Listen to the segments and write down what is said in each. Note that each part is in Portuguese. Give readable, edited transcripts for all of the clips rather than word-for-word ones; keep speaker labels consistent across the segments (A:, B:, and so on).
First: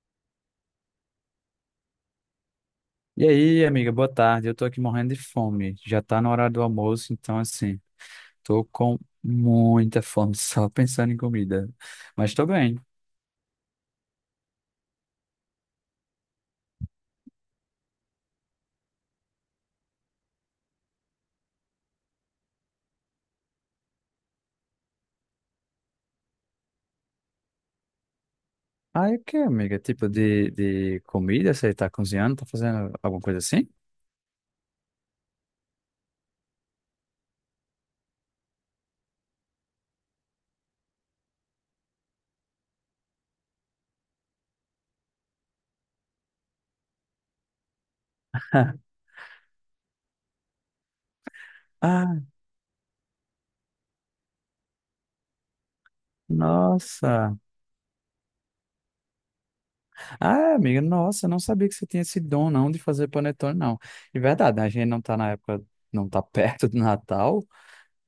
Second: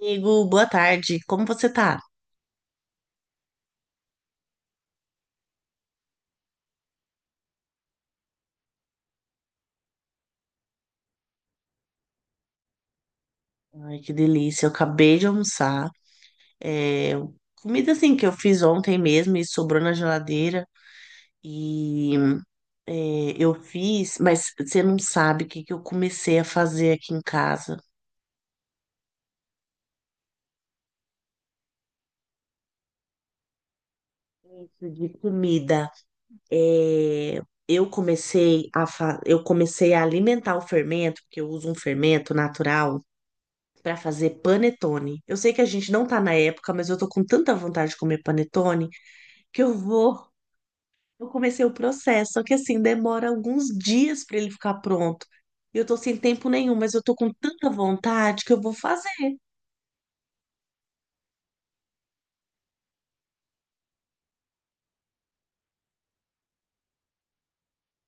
A: Amigo, boa tarde. Como você tá?
B: E aí, amiga, boa tarde. Eu tô aqui morrendo de fome. Já tá na hora do almoço, então assim, tô com muita fome só pensando em comida. Mas tô bem.
A: Ai, que delícia. Eu acabei de almoçar. É, comida assim que eu fiz ontem mesmo e sobrou na geladeira. E eu fiz, mas você não sabe o que que eu comecei a fazer aqui em casa.
B: Ah, e o que, amiga? Tipo de comida? Você tá cozinhando? Tá fazendo alguma coisa assim?
A: Isso. De comida. É, eu comecei eu comecei a alimentar o fermento, porque eu uso um fermento natural para fazer panetone. Eu sei que a gente não tá na época, mas eu tô com tanta vontade de comer panetone que eu vou. Eu comecei o
B: Ah,
A: processo, só que assim, demora alguns dias para ele ficar pronto. Eu tô sem tempo nenhum, mas eu tô com
B: nossa.
A: tanta vontade que eu vou fazer.
B: Ah, amiga, nossa, eu não sabia que você tinha esse dom não de fazer panetone, não. É verdade, né? A gente não tá na época, não tá perto do Natal.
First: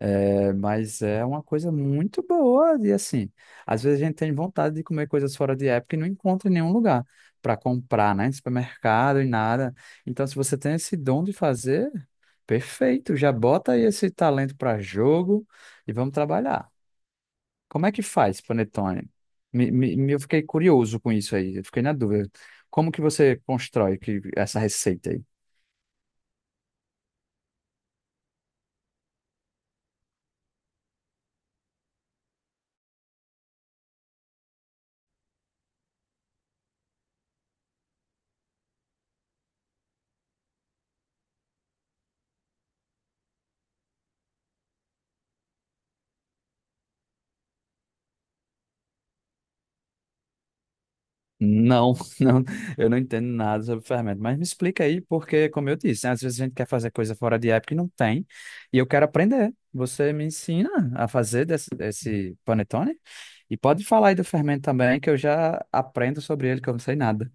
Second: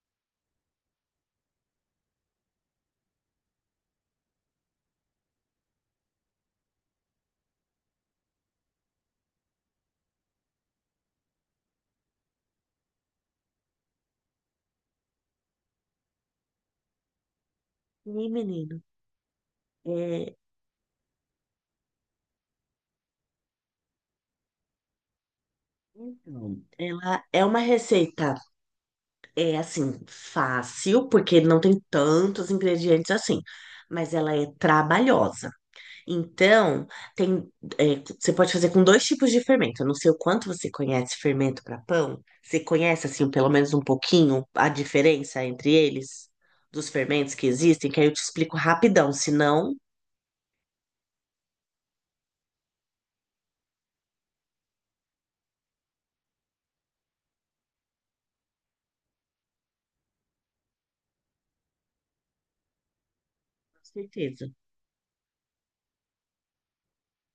B: É, mas é uma coisa muito boa e assim, às vezes a gente tem vontade de comer coisas fora de época e não encontra em nenhum lugar para comprar, né? Em supermercado e nada. Então, se você tem esse dom de fazer, perfeito, já bota aí esse talento para jogo e vamos trabalhar. Como é que
A: E,
B: faz,
A: menino,
B: panetone? Eu
A: é,
B: fiquei curioso com isso aí, eu fiquei na dúvida. Como que você constrói que, essa receita aí?
A: então, ela é uma receita, é assim, fácil, porque não tem tantos ingredientes assim, mas ela é trabalhosa. Então, tem, você pode fazer com dois tipos de fermento. Eu não sei o quanto você conhece fermento para pão. Você conhece, assim, pelo menos um pouquinho a diferença entre eles, dos fermentos que existem, que aí eu te explico rapidão, se não, com
B: Não, não, eu não entendo nada sobre fermento, mas me explica aí, porque, como eu disse, né, às vezes a gente quer fazer coisa fora de época e não tem, e eu quero aprender. Você me ensina a fazer desse panetone? E pode falar aí do
A: certeza.
B: fermento também, que eu já aprendo sobre ele, que eu não sei nada.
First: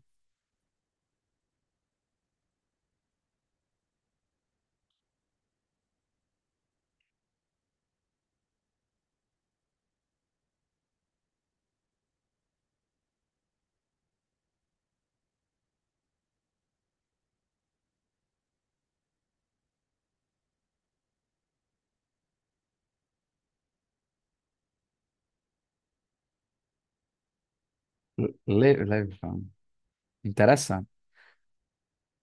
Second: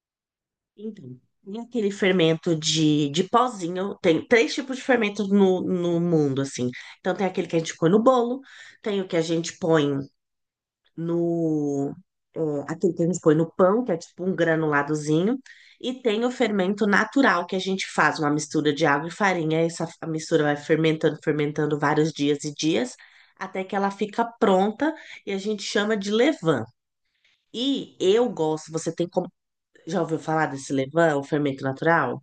A: Então, tem aquele fermento de pozinho. Tem três tipos de fermento no mundo, assim. Então, tem aquele que a gente põe no bolo, tem o que a gente põe no. é, aquele que a gente põe no pão, que é tipo um granuladozinho, e tem o fermento natural, que a gente faz uma mistura de água e farinha. Essa a mistura vai fermentando, fermentando vários dias e dias, até que ela fica pronta e a gente chama de levain. E eu gosto, você tem como.
B: Levan.
A: Já ouviu falar desse
B: Interessante.
A: levain, o fermento natural?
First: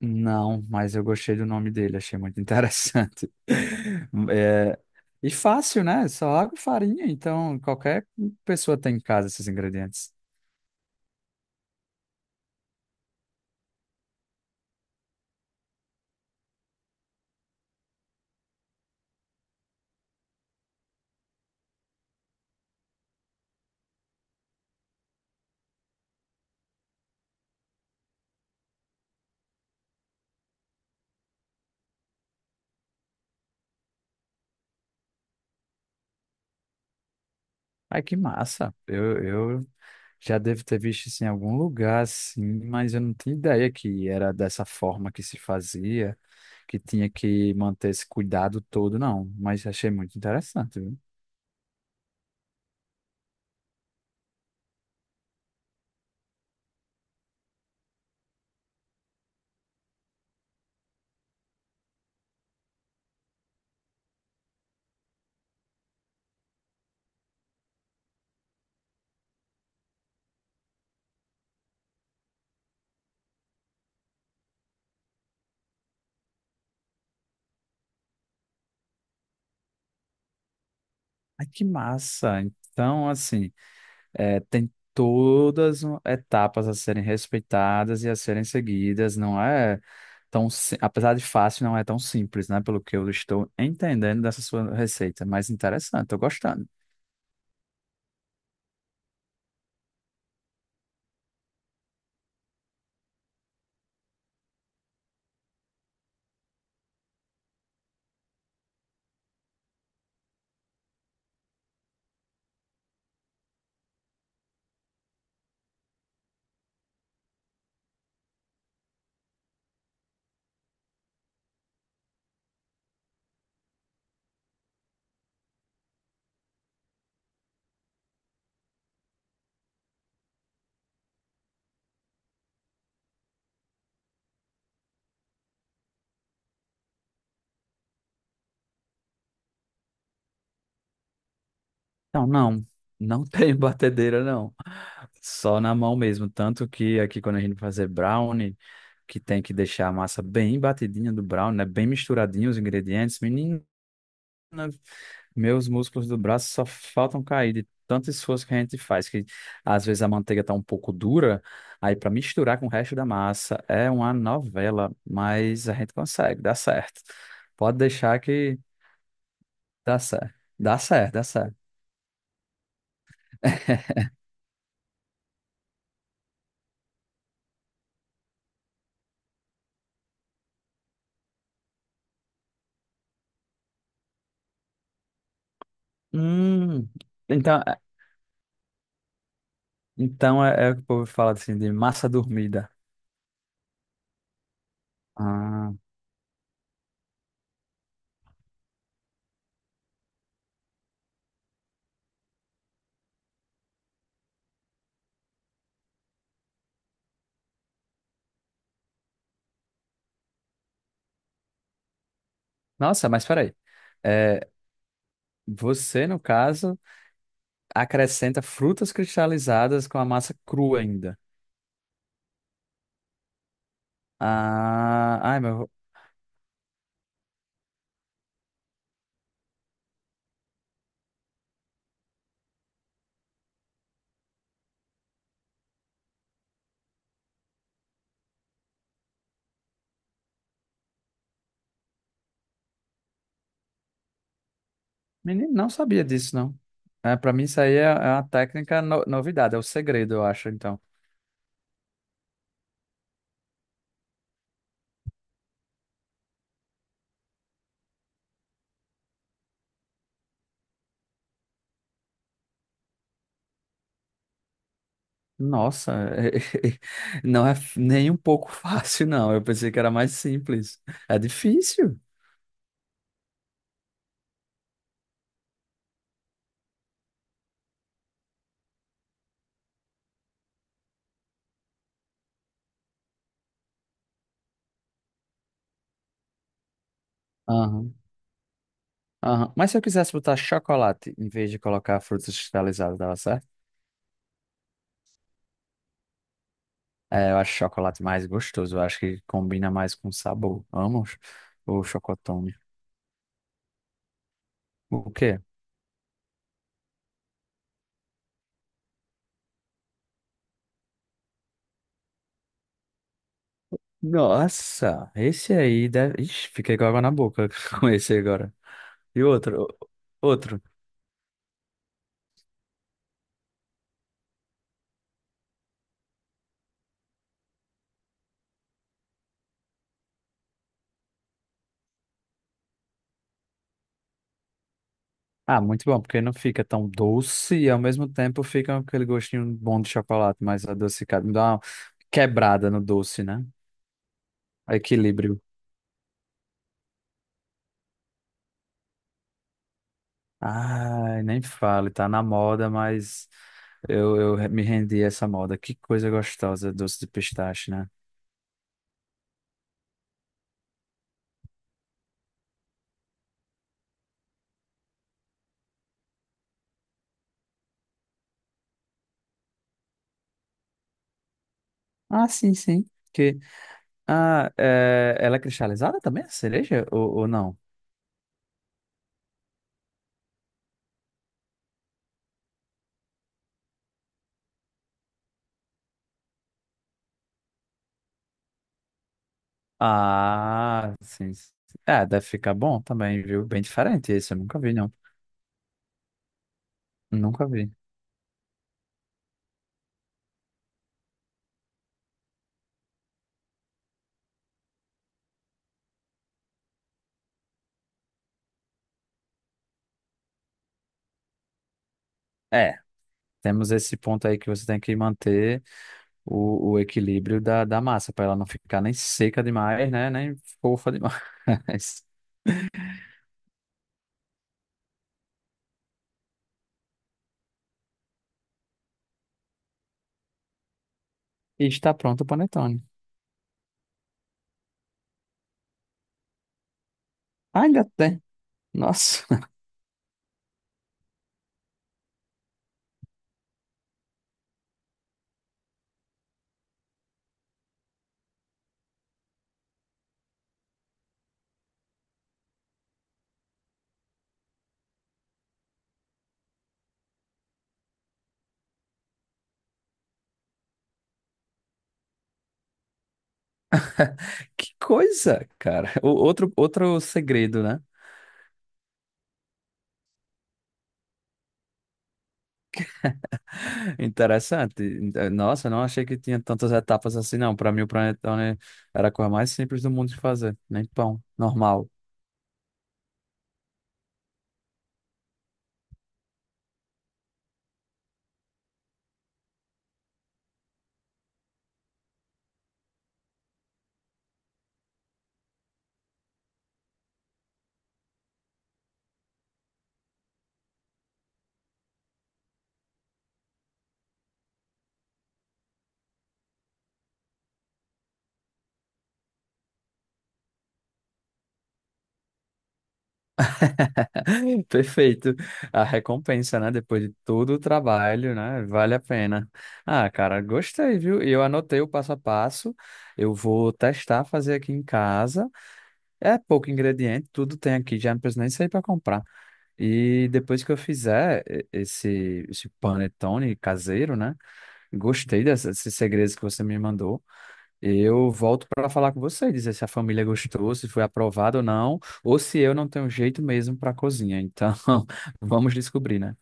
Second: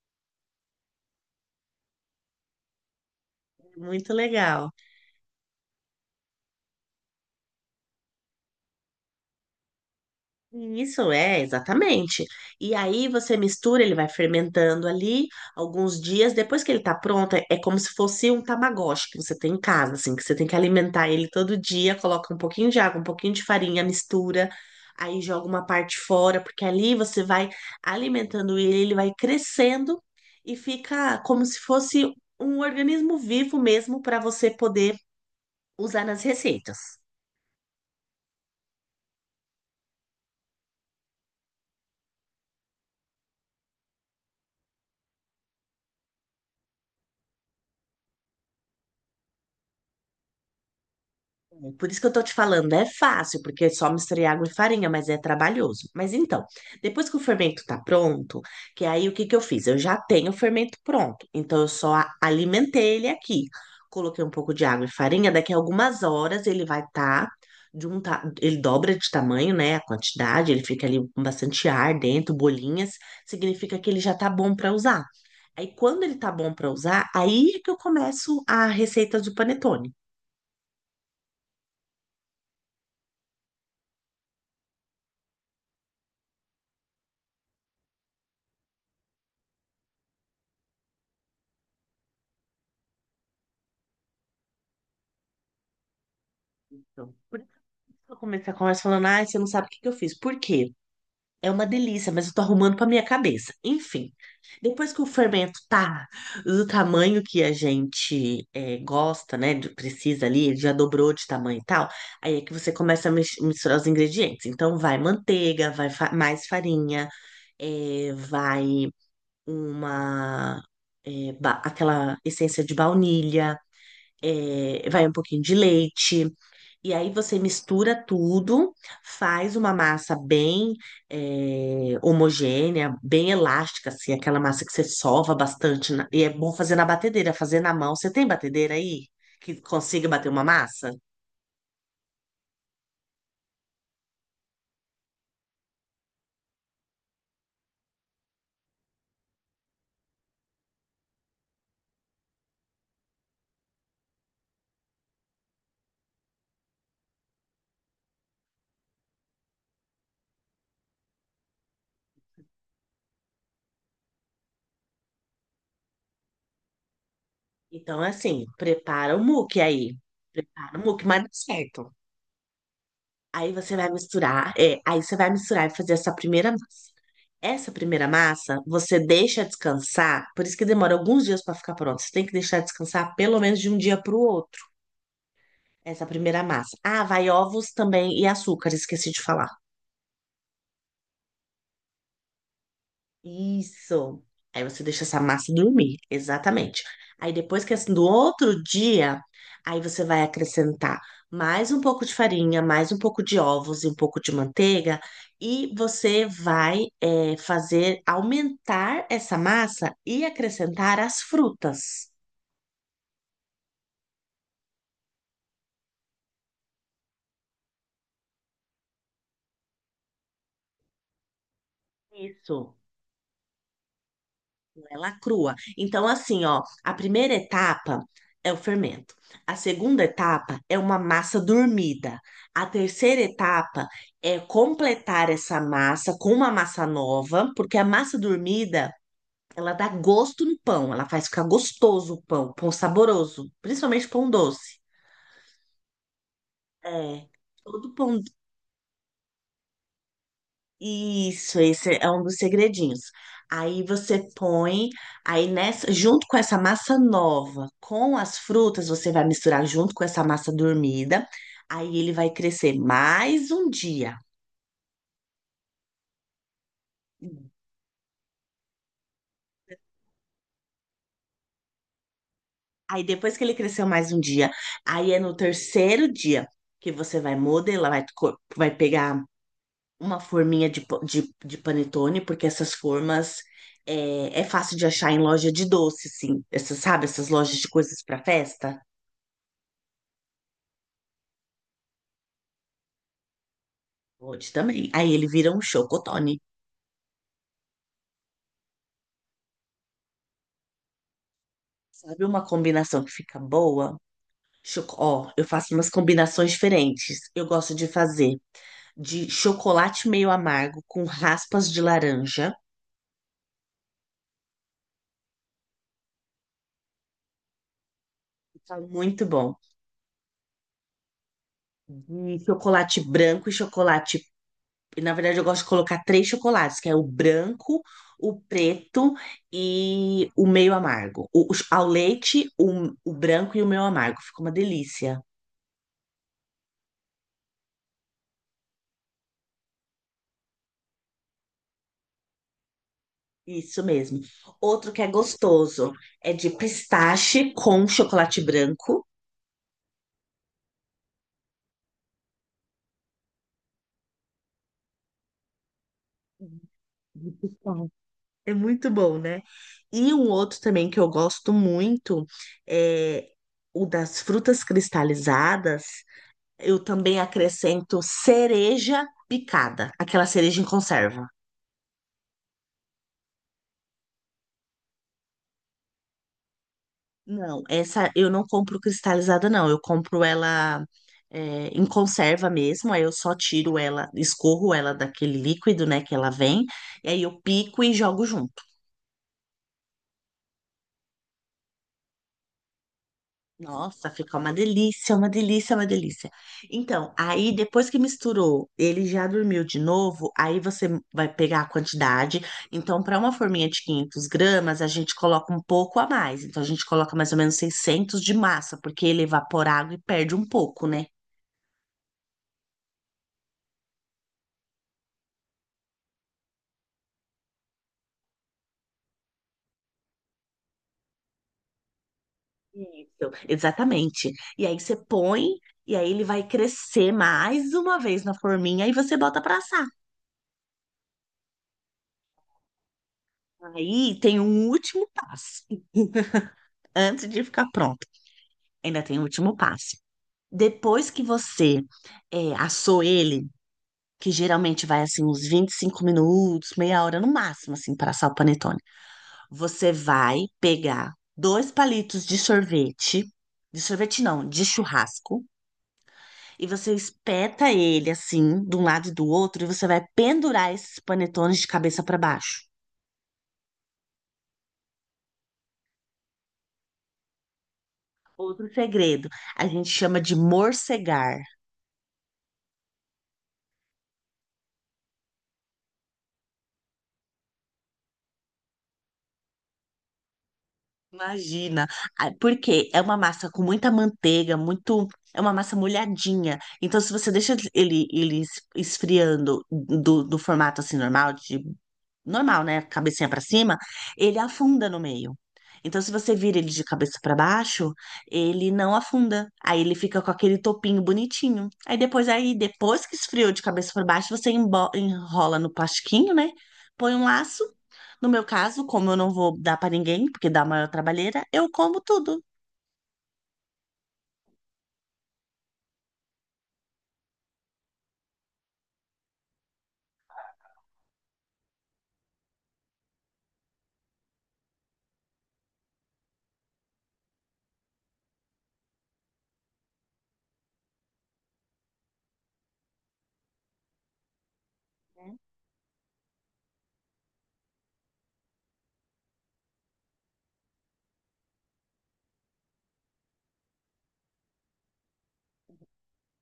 B: Não, mas eu gostei do nome dele, achei muito interessante.
A: É muito legal.
B: É, e fácil, né? Só água e farinha, então qualquer pessoa tem em casa esses ingredientes.
A: Isso é, exatamente. E aí você mistura, ele vai fermentando ali alguns dias. Depois que ele tá pronto, é como se fosse um tamagotchi que você tem em casa, assim, que você tem que alimentar ele todo dia, coloca um pouquinho de água, um pouquinho de farinha, mistura, aí joga uma parte fora, porque ali você vai alimentando ele, ele vai crescendo e fica como se fosse um organismo vivo mesmo para você poder usar nas receitas.
B: Ai, que massa. Eu já devo ter visto isso em algum lugar, assim, mas eu não tinha ideia que era dessa forma que se fazia, que tinha que manter esse cuidado todo, não. Mas achei muito interessante, viu?
A: É por isso que eu tô te falando, é fácil, porque é só misturar água e farinha, mas é trabalhoso. Mas então, depois que o fermento tá pronto, que aí o que que eu fiz? Eu já tenho o fermento pronto, então eu só alimentei ele aqui. Coloquei um pouco de água e farinha, daqui a algumas horas ele vai estar de um ta... ele dobra de tamanho, né, a quantidade, ele fica ali com bastante ar dentro, bolinhas, significa que ele já tá bom para usar. Aí quando ele tá bom para usar, aí é que eu começo a receita do panetone.
B: Ai, que massa. Então, assim, é, tem todas etapas a serem respeitadas e a serem seguidas. Não é tão, apesar de fácil, não é tão simples, né? Pelo que eu estou entendendo dessa sua receita, mas interessante, tô gostando.
A: Então, eu comecei a conversa falando, ai, você não sabe o que que eu fiz. Por quê? É uma delícia, mas eu tô arrumando pra minha cabeça. Enfim, depois que o fermento tá do tamanho que a gente gosta, né? Precisa ali, ele já dobrou de tamanho e tal. Aí é que você começa a misturar os ingredientes. Então, vai manteiga, vai mais farinha, vai uma... aquela essência de baunilha, vai um pouquinho de leite. E aí você mistura tudo, faz uma massa bem homogênea, bem elástica, assim, aquela massa que você sova bastante. E é bom fazer na batedeira, fazer na mão. Você tem batedeira aí que consiga bater uma massa?
B: Então, não, não tem batedeira, não. Só na mão mesmo. Tanto que aqui quando a gente vai fazer brownie, que tem que deixar a massa bem batidinha do brownie, né? Bem misturadinho os ingredientes. Menina, meus músculos do braço só faltam cair de tanto esforço que a gente faz, que às vezes a manteiga tá um pouco dura, aí para misturar com o resto da massa é uma novela, mas a gente consegue, dá certo. Pode
A: Então, é
B: deixar
A: assim,
B: que
A: prepara o muque aí.
B: dá certo.
A: Prepara
B: Dá
A: o muque,
B: certo,
A: mas
B: dá
A: dá
B: certo.
A: certo. Aí você vai misturar, e fazer essa primeira massa. Essa primeira massa você deixa descansar, por isso que demora alguns dias para ficar pronto. Você tem que deixar descansar pelo menos de um dia para o outro. Essa primeira massa.
B: Hum,
A: Ah, vai
B: então.
A: ovos também e açúcar, esqueci de falar.
B: Então é, é o que o povo fala assim de massa dormida.
A: Isso. Aí você deixa essa massa
B: Ah,
A: dormir, exatamente. Aí depois que assim, do outro dia, aí você vai acrescentar mais um pouco de farinha, mais um pouco de ovos e um pouco de manteiga, e você vai fazer aumentar essa massa e acrescentar as frutas.
B: nossa, mas peraí. É, você, no caso, acrescenta frutas cristalizadas com a massa crua ainda.
A: Isso. Ela
B: Ah, ai,
A: crua.
B: meu.
A: Então, assim, ó, a primeira etapa é o fermento. A segunda etapa é uma massa dormida. A terceira etapa é completar essa massa com uma massa nova, porque a massa dormida, ela dá gosto no pão, ela faz ficar gostoso o pão, pão saboroso, principalmente pão doce.
B: Menino, não sabia disso, não. É,
A: É,
B: para mim, isso aí é, é
A: todo pão
B: uma técnica novidade, é o segredo, eu acho, então.
A: Isso, esse é um dos segredinhos. Aí você põe, aí nessa, junto com essa massa nova, com as frutas, você vai misturar junto com essa massa dormida. Aí ele vai crescer mais um dia.
B: Nossa, não é nem um pouco fácil, não. Eu pensei que era mais simples. É difícil.
A: Aí depois que ele cresceu mais um dia, aí é no terceiro dia que você vai modelar, vai pegar uma forminha de panetone, porque essas formas é fácil de achar em loja de doce, assim. Essas, sabe, essas lojas de
B: Aham,
A: coisas para festa.
B: aham. Mas se eu quisesse botar chocolate em vez de colocar frutas cristalizadas, dava certo?
A: Pode também. Aí ele vira um chocotone.
B: É, eu acho chocolate mais gostoso. Eu acho que combina mais com sabor. Vamos? O
A: Sabe uma
B: chocotone.
A: combinação que fica boa? Choco...
B: O
A: Ó,
B: quê?
A: eu faço umas combinações diferentes. Eu gosto de fazer de chocolate meio amargo com raspas de laranja.
B: Nossa, esse aí deve... Ixi, fiquei com água na boca com esse agora.
A: Fica
B: E
A: muito bom.
B: outro? Outro.
A: De chocolate branco e chocolate. Na verdade, eu gosto de colocar três chocolates, que é o branco, o preto e o meio amargo. Ao leite, o branco e o meio amargo. Fica uma delícia.
B: Ah, muito bom, porque não fica tão doce e ao mesmo tempo fica aquele gostinho bom de chocolate, mais adocicado. Me dá uma quebrada no doce, né?
A: Isso mesmo. Outro que é
B: Equilíbrio.
A: gostoso é de pistache com chocolate branco.
B: Ai, nem fale, tá na moda, mas eu me rendi a essa moda. Que coisa gostosa, doce de
A: Muito
B: pistache,
A: bom.
B: né?
A: É muito bom, né? E um outro também que eu gosto muito é o das frutas cristalizadas. Eu também acrescento cereja picada, aquela cereja em conserva.
B: Ah, sim, sim. Que, ah, é, ela é cristalizada também, a cereja? Ou não?
A: Não, essa eu não compro cristalizada, não. Eu compro ela em conserva mesmo. Aí eu só tiro ela, escorro ela daquele líquido, né, que ela vem. E aí eu pico e jogo junto.
B: Ah, sim, sim. É, deve ficar bom também, viu? Bem
A: Nossa,
B: diferente esse,
A: fica
B: eu
A: uma
B: nunca vi, não.
A: delícia, uma delícia, uma delícia. Então,
B: Nunca
A: aí
B: vi.
A: depois que misturou, ele já dormiu de novo. Aí você vai pegar a quantidade. Então, para uma forminha de 500 g, a gente coloca um pouco a mais. Então, a gente coloca mais ou menos 600 de massa, porque ele evapora água e perde um pouco, né?
B: É, temos esse ponto aí que você tem que manter o equilíbrio da massa, para ela não ficar nem seca demais, né? Nem fofa demais.
A: Isso, exatamente. E aí você põe, e aí ele vai crescer mais uma vez na forminha e você bota pra assar.
B: E está pronto o panetone.
A: Aí tem um último passo, antes de
B: Ah,
A: ficar
B: ainda
A: pronto.
B: tem.
A: Ainda tem o
B: Nossa,
A: último passo. Depois que você assou ele, que geralmente vai assim uns 25 minutos, meia hora no máximo, assim, para assar o panetone. Você vai pegar dois palitos de sorvete não, de churrasco. E você espeta ele assim, de um lado e do outro, e você vai pendurar esses panetones de cabeça para baixo.
B: que coisa, cara. O, outro, outro segredo, né?
A: Outro segredo, a gente chama de morcegar.
B: Interessante. Nossa, não achei que tinha tantas etapas assim, não. Para mim, o panetone era a coisa mais simples do mundo de fazer. Nem pão,
A: Imagina.
B: normal.
A: Ah, porque é uma massa com muita manteiga, muito, é uma massa molhadinha. Então, se você deixa ele, ele esfriando do formato assim normal de normal, né? Cabecinha pra cima, ele afunda no meio. Então, se você vira ele de cabeça pra baixo, ele não afunda. Aí ele fica com aquele topinho bonitinho. Aí depois que esfriou de cabeça pra baixo, você enrola no plastiquinho, né? Põe um laço. No meu caso, como eu não vou dar pra ninguém, porque dá maior trabalheira, eu como tudo.
B: Perfeito. A recompensa, né? Depois de todo o trabalho, né? Vale a pena. Ah, cara, gostei, viu? E eu anotei o passo a passo. Eu vou testar fazer aqui em casa. É pouco ingrediente, tudo tem aqui, já não preciso nem sair para comprar. E depois que eu fizer esse, esse panetone caseiro, né? Gostei desses segredos que você me mandou. Eu volto para falar com você, dizer se a família gostou, se foi aprovado ou não, ou se eu não tenho jeito mesmo para cozinha. Então, vamos descobrir, né?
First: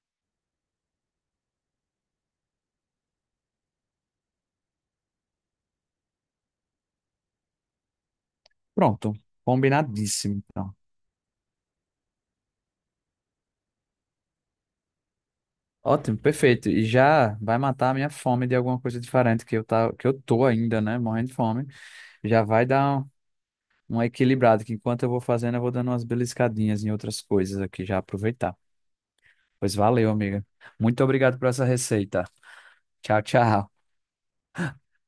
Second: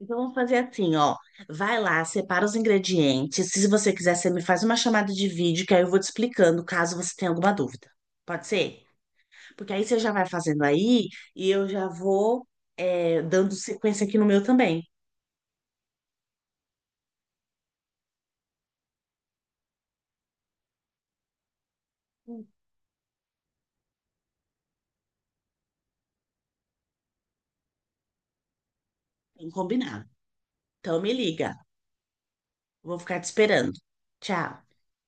A: Então vamos fazer assim, ó. Vai lá, separa os ingredientes. Se você quiser, você me faz uma chamada de vídeo, que aí eu vou te explicando, caso você tenha alguma dúvida. Pode ser?
B: Pronto,
A: Porque aí você já vai
B: combinadíssimo,
A: fazendo
B: então.
A: aí e eu já vou dando sequência aqui no meu também.
B: Ótimo, perfeito. E já vai matar a minha fome de alguma coisa diferente que eu tá, que eu tô ainda, né, morrendo de fome. Já vai dar um, um equilibrado, que enquanto eu vou fazendo, eu vou dando umas beliscadinhas em outras coisas aqui, já aproveitar.
A: Bem
B: Pois
A: combinado.
B: valeu, amiga.
A: Então
B: Muito
A: me
B: obrigado por
A: liga.
B: essa receita.
A: Vou ficar
B: Tchau,
A: te
B: tchau.
A: esperando. Tchau.